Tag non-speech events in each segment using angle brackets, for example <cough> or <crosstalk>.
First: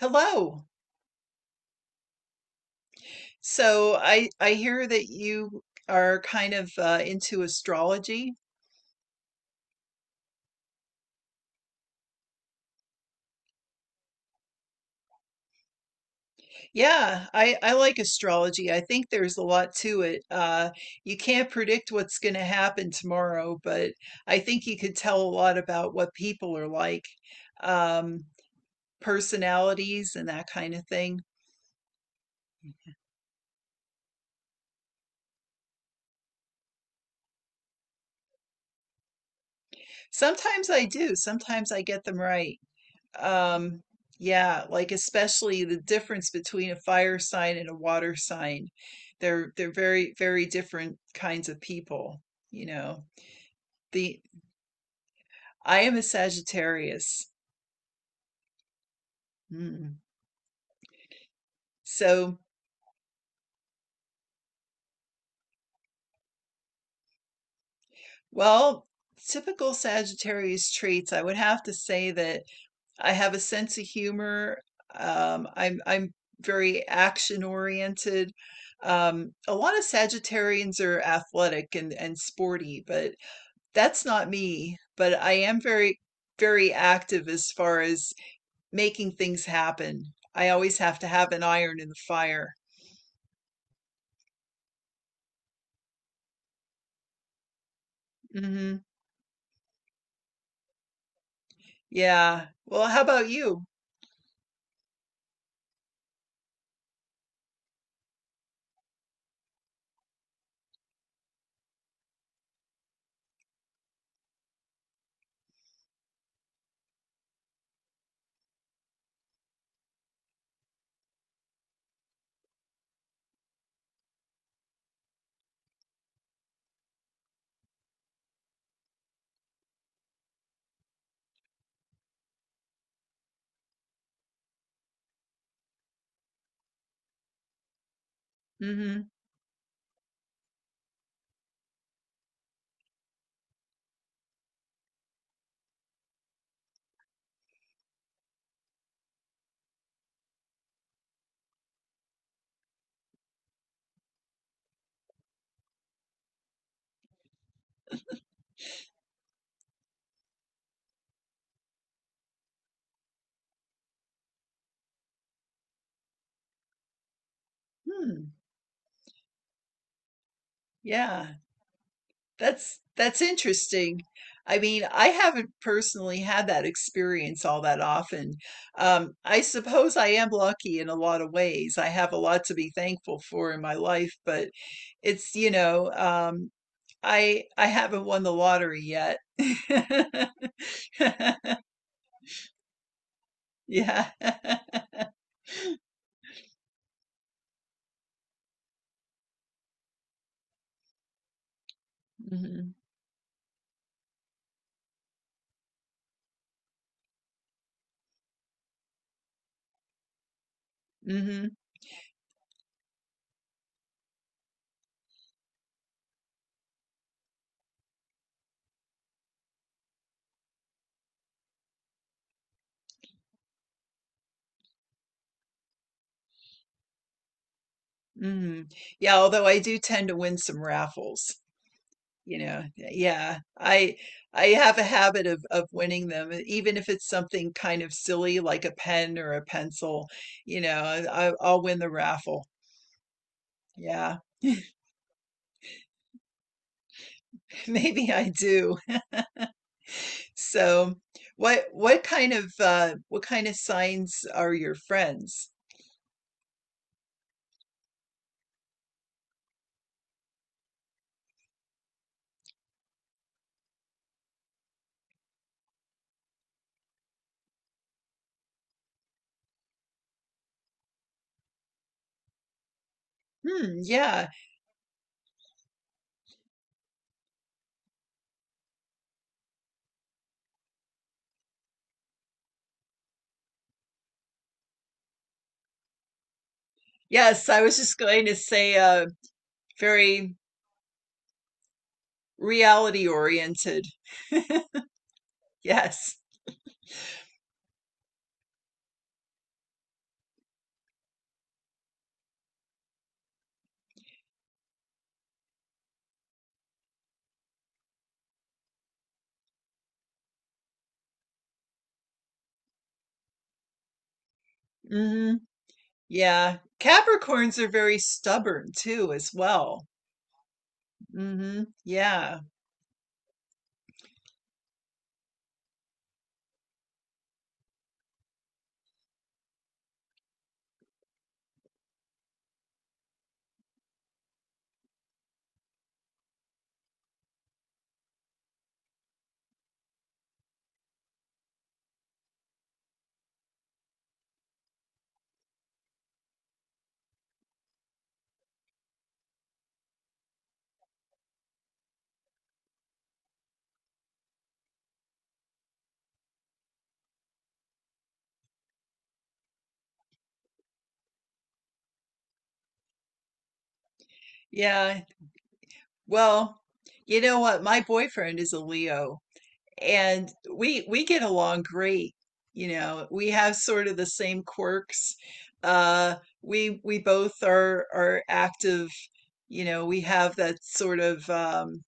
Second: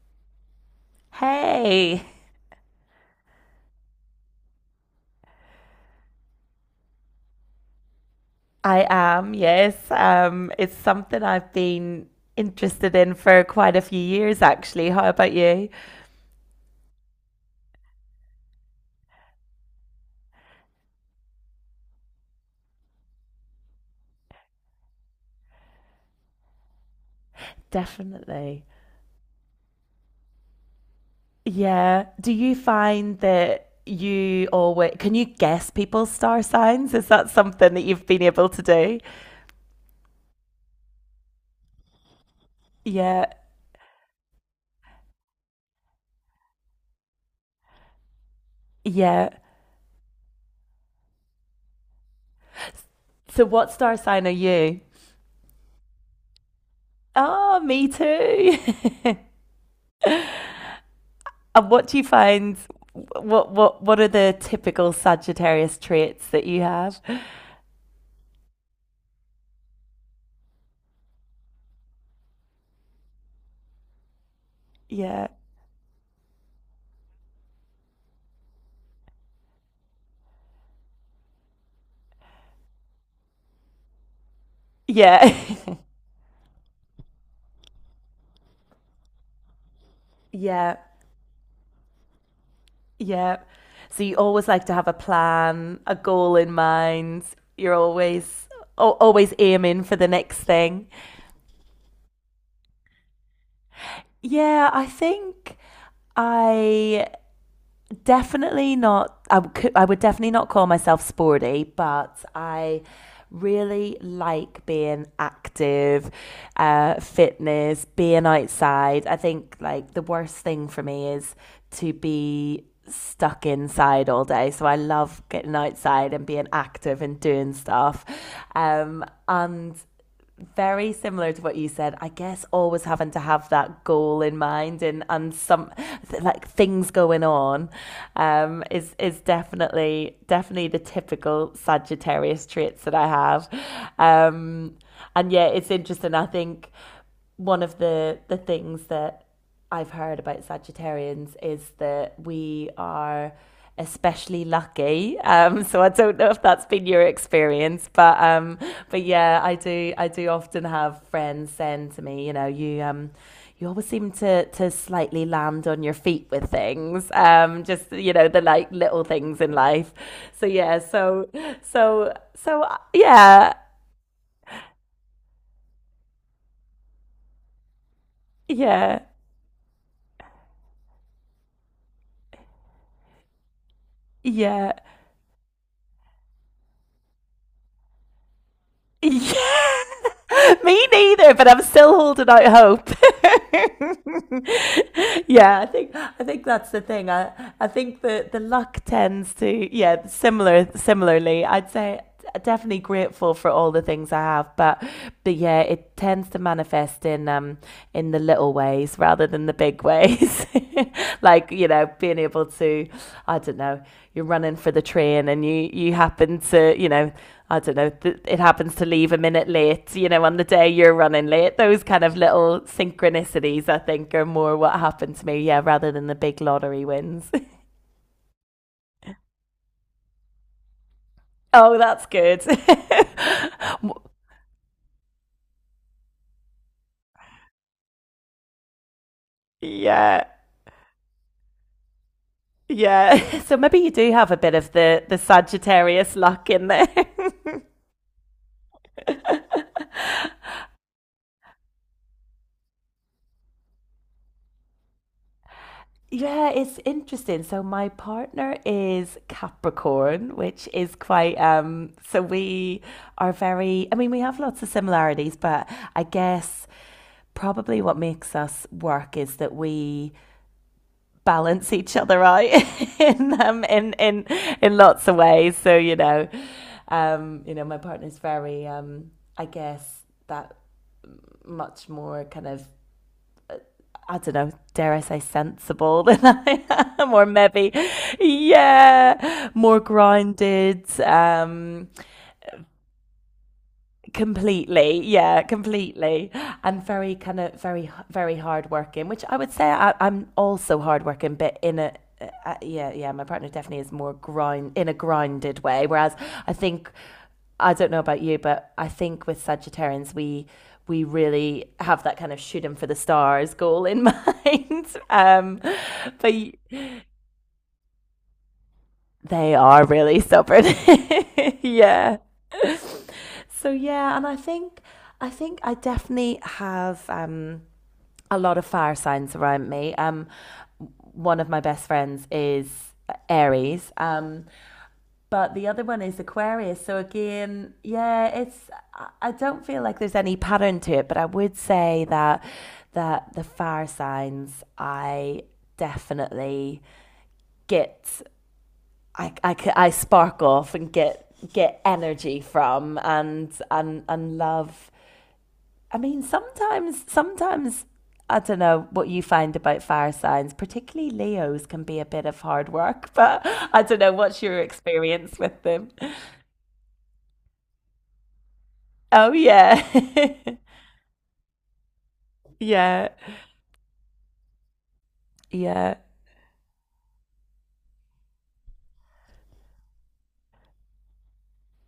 Hello. Hey, So I hear that you are kind of into astrology. I am, yes. It's something I've been interested in for quite a few years, actually. How about you? Yeah, I like astrology. I think there's a lot to it. You can't predict what's going to happen tomorrow, but I think you could tell a lot about what people are like, um, Definitely. personalities and that kind of thing. Yeah. Do you find that you always can you guess people's star signs? Is that something that you've been able to do? Sometimes I do. Sometimes I get them right. Yeah. Um, yeah, like especially the difference between a fire sign and a water sign. Yeah. They're very, very different kinds of people, you know. So what star The sign are you? I am a Sagittarius. Oh, me too. <laughs> Mm. And what do you So, find? What are the typical Sagittarius traits that you have? well, Typical Sagittarius traits, I would have to say that I have a sense of humor. Yeah. I'm very action oriented. A lot of Sagittarians are athletic and sporty, but that's not me, but I Yeah. am very, very active as far as making things happen. I <laughs> yeah. always have to have an iron in the fire. Yeah. So you always like to have a plan, a goal in mind. You're always hmm always aiming for the next thing. Yeah. Well, how about you? Yeah, I think I definitely not I could I would definitely not call myself sporty, but I really like being active, fitness, being outside. I think, like, the worst thing for me is to be stuck inside all day. So I love getting outside and being active and doing stuff. And very similar to what you said. I guess always having to have that goal in mind and some like things going on, is hmm definitely the typical Sagittarius traits that I have. Um, and yeah, it's interesting. I think one of the things that I've heard about Sagittarians is that we are especially lucky. <laughs> So I don't know if that's been your experience, but yeah, I do often have friends send to me, you know, you always seem to slightly land on your feet with things, just, you Hmm. know, the like little things in life. So yeah, so Yeah. so so That's yeah, interesting. I mean, I haven't personally had that experience all that often. yeah, I suppose I am lucky in a lot of ways. I have a lot to be thankful for in my life, but yeah, it's I haven't won the lottery <laughs> yet. yeah. <laughs> <laughs> Me neither, but I'm still holding out hope. Yeah. <laughs> yeah, I think that's the thing. I think the luck tends to, yeah, similarly, I'd say, hmm definitely grateful for all the things I have, but yeah, it tends to manifest in the little ways rather than the big ways. <laughs> Like, hmm you know, being able to, I don't know, you're running for the train and you happen to, you know, I don't know, it happens to leave a minute late, you know, on the day you're running late. Those kind of little synchronicities, I think, are more what happened to me, yeah, rather than the big lottery wins. hmm Yeah, although I do tend to win some raffles, <laughs> oh, that's good. Yeah. I have a habit of winning them, even if it's something kind of silly like a pen or a <laughs> pencil, yeah. you know, I'll win the raffle. Yeah, so maybe you do Yeah. have a bit <laughs> of the Sagittarius luck in there. Maybe I do. So, what kind of what kind of signs are your friends? Yeah, it's interesting. So my partner is Capricorn, which is quite, so we are very, I mean, we have lots of similarities, but I guess probably what makes us work is that we balance each other out <laughs> in Hmm, yeah. in lots of ways. So, you know, um, you know, my partner's very, um, I guess, that much more kind of, I don't know, dare I say, sensible <laughs> than <laughs> more Yes, I maybe, was just going to say, yeah, more very grounded. Reality oriented. <laughs> Completely. Yeah, Yes. completely. And very kind of very hardworking, which I would say I'm also hardworking, but in a yeah, yeah, my partner definitely is more grind in a grounded way. Whereas I think, I don't know about you, but I think with Sagittarians we really have that kind of shoot 'em for the stars goal in mind. <laughs> hmm but Yeah. Capricorns are very stubborn too, as they are well. really stubborn. <laughs> Yeah. Yeah. So yeah, and I think I definitely have, a lot of fire signs around me. One of my best friends is Aries, but the other one is Aquarius. So again, yeah, it's I don't feel like there's any pattern to it, but I would say that that the fire signs I definitely get I spark off and get energy from and love. I mean, sometimes I don't know what you find about fire signs, particularly Leos can be a bit of hard work, <laughs> but I don't know what's your Yeah. experience with them. Well, you know what? My boyfriend is a Leo Oh yeah. and <laughs> we get along great. You know, Yeah. we have sort of the same quirks. Yeah. Uh we both are active, you know, we have that sort of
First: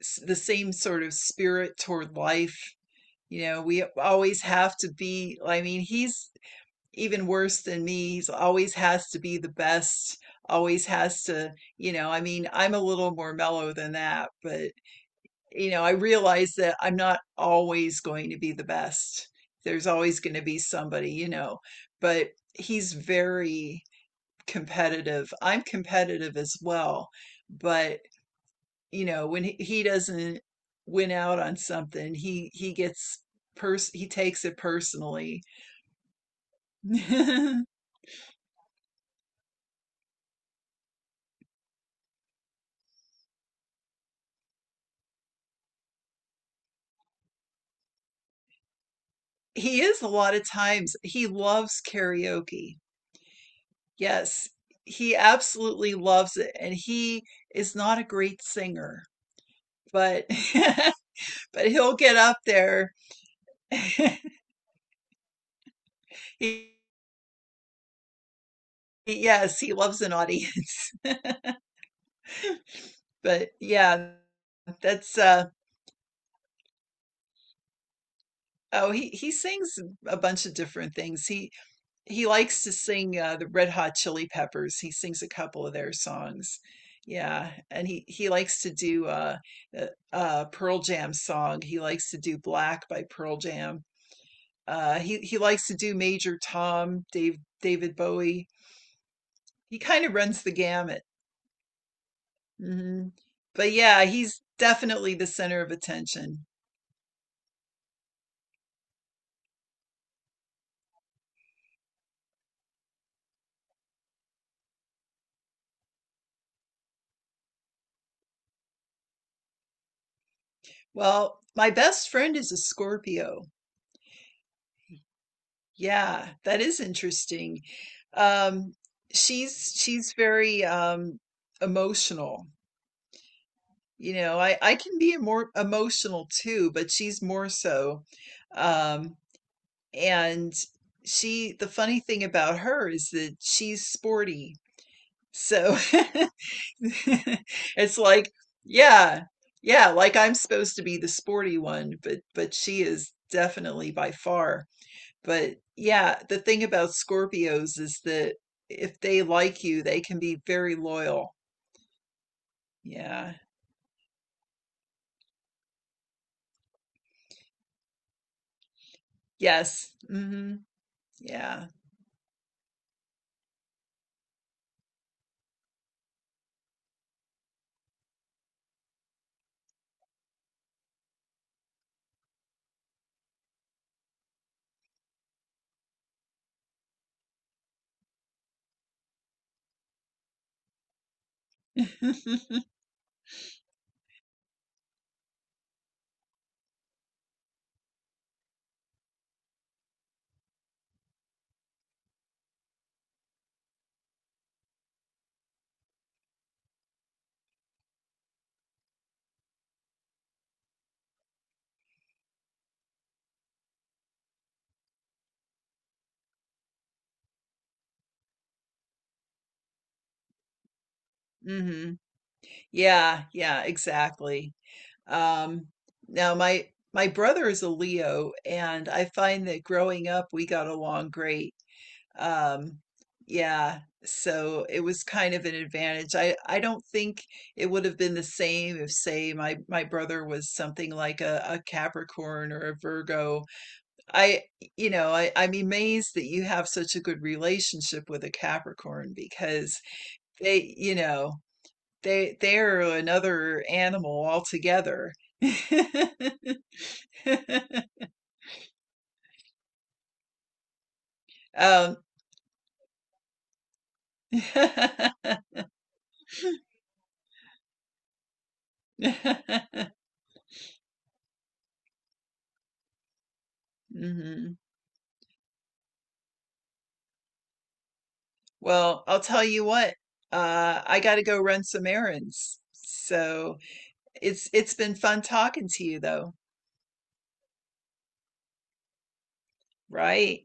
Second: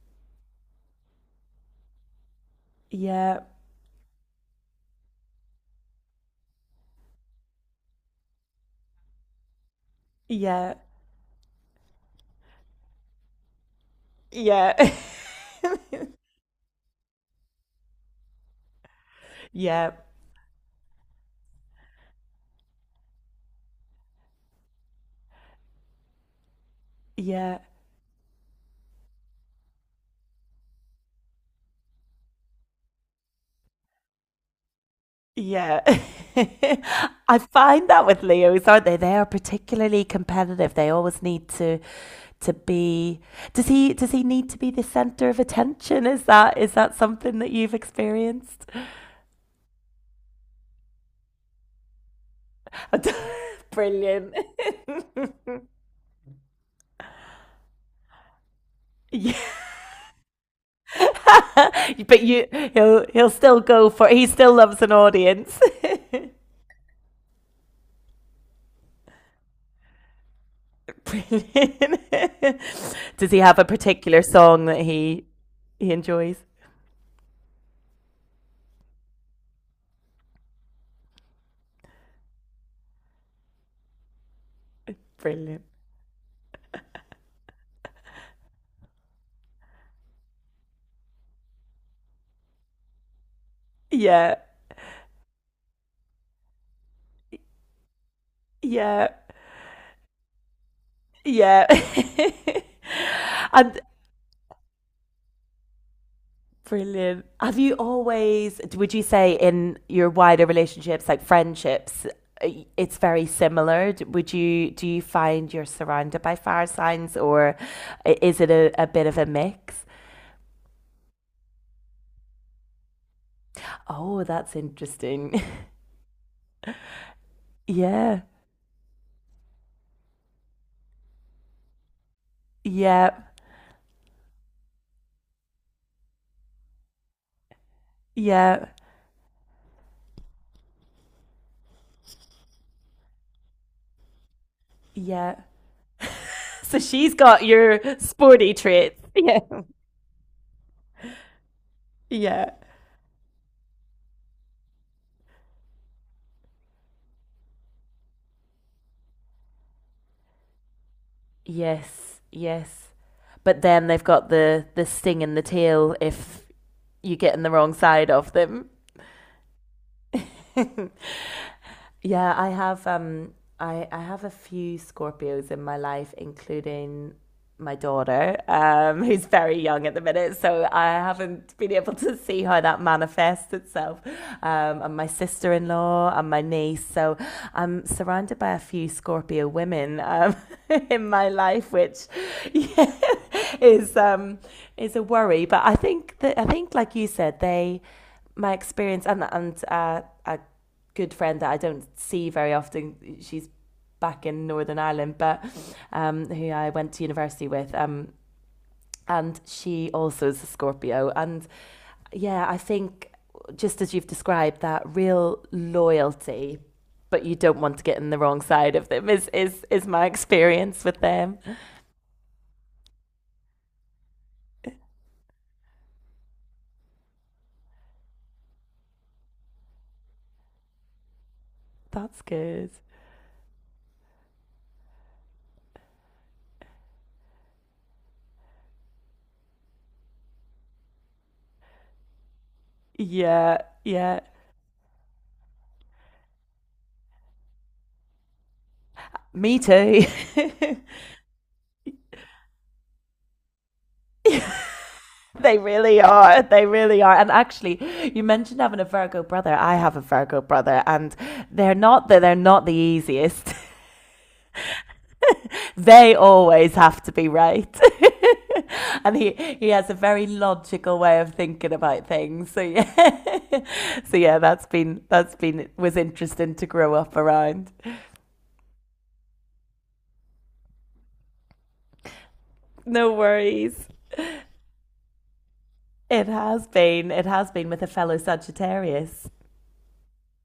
the same sort of spirit toward life. Yeah. You know, we always have to be, I mean, he's even worse than me. He's always has to be the best, Yeah. always has to, you know, I mean, I'm a little more mellow than that, but, Yeah. you know, I realize that I'm not always going to be the best. <laughs> There's Yeah. always going to be somebody, you know, but he's very competitive. I'm competitive as well, Yeah. but, you know, when he doesn't win out on something, he gets pers he takes it personally. Yeah. <laughs> I <laughs> find that with Leos, aren't they? They are particularly competitive. They always need to be, does he need to be the center of attention? Is that something that you've experienced? He is a lot of times he loves karaoke. <laughs> Brilliant. Yes, he absolutely loves it, and he is not a great singer, Yeah, but <laughs> but he'll get but up you there. he'll still <laughs> go for, he still loves an audience. He, yes, he loves an audience. <laughs> Brilliant. <laughs> <laughs> Does he But have a yeah, particular song that that's uh he enjoys? oh, he sings a bunch of different things. He likes to sing, the Red Hot Chili Peppers. He sings a Brilliant. couple of their songs. Yeah, and he likes to do uh Pearl Jam song. He likes to do Black by Pearl Jam. Yeah. He likes to do Major Tom, Dave David Bowie. Yeah. He kind of runs the gamut. Yeah. hmm <laughs> But And yeah, he's definitely the center of attention. brilliant. Have you always, would you say, in your wider relationships, like friendships, it's very similar? Would you, do you find you're surrounded by fire signs, or is it a bit of a mix? Well, my best friend is a Scorpio. Oh, that's interesting. <laughs> Yeah, that is interesting. Yeah. Um, she's very, emotional. Yeah. You know, I can be more emotional too, but she's more so. Yeah. Um, and the funny thing about her is that she's sporty. Yeah. So <laughs> So she's got your it's like, sporty traits. <laughs> yeah, Yeah. yeah, like I'm supposed to be the sporty one, Yeah. but she is definitely by far. But yeah, the thing about Scorpios is that if they like you, they can be very loyal. Yes, yes. Yeah. But then they've got the sting in the tail if you get in the wrong side of them. Yes. Yeah. <laughs> yeah, I have um, I have a few Scorpios in my life, including my daughter, <laughs> who's very young at the minute, so I haven't been able to see how that manifests itself. And my sister in law and my niece, so I'm surrounded by a few Scorpio women, <laughs> in my life, which, <laughs> <laughs> yeah, <laughs> is, is a worry. But I think that, I think, like you said, they, my experience, and, a good friend that I don't see very often. She's back in Northern Ireland, but, who I went to university with. And she also is a Scorpio. And yeah, I think, just as you've described, that real loyalty, but you don't want to get in the wrong side of them is my <laughs> experience with them. hmm Yeah, yeah, exactly. Um, Now my brother is a Leo, and I find that growing up we got along great. That's good. Um, yeah, so it was kind of an advantage. I don't think it would have been the same if, say, my brother was something like a Capricorn or a Virgo. Yeah, yeah. I, you know, I'm amazed that you have such a good relationship with a Capricorn Me because too. they, <laughs> you know, they're another animal altogether. They really are. <laughs> They really are. And actually, you mentioned having a Virgo brother. I have a Virgo brother, and Um, they're not the easiest. <laughs> <laughs> <laughs> They always have to be right. <laughs> And he has a very logical way of thinking about things. So yeah. <laughs> So yeah, hmm that's been was interesting to grow up around. Well, I'll tell you what, I got to go run some errands. No So worries. it's been fun talking to you It though, has been. It has been, with a fellow Sagittarius. right?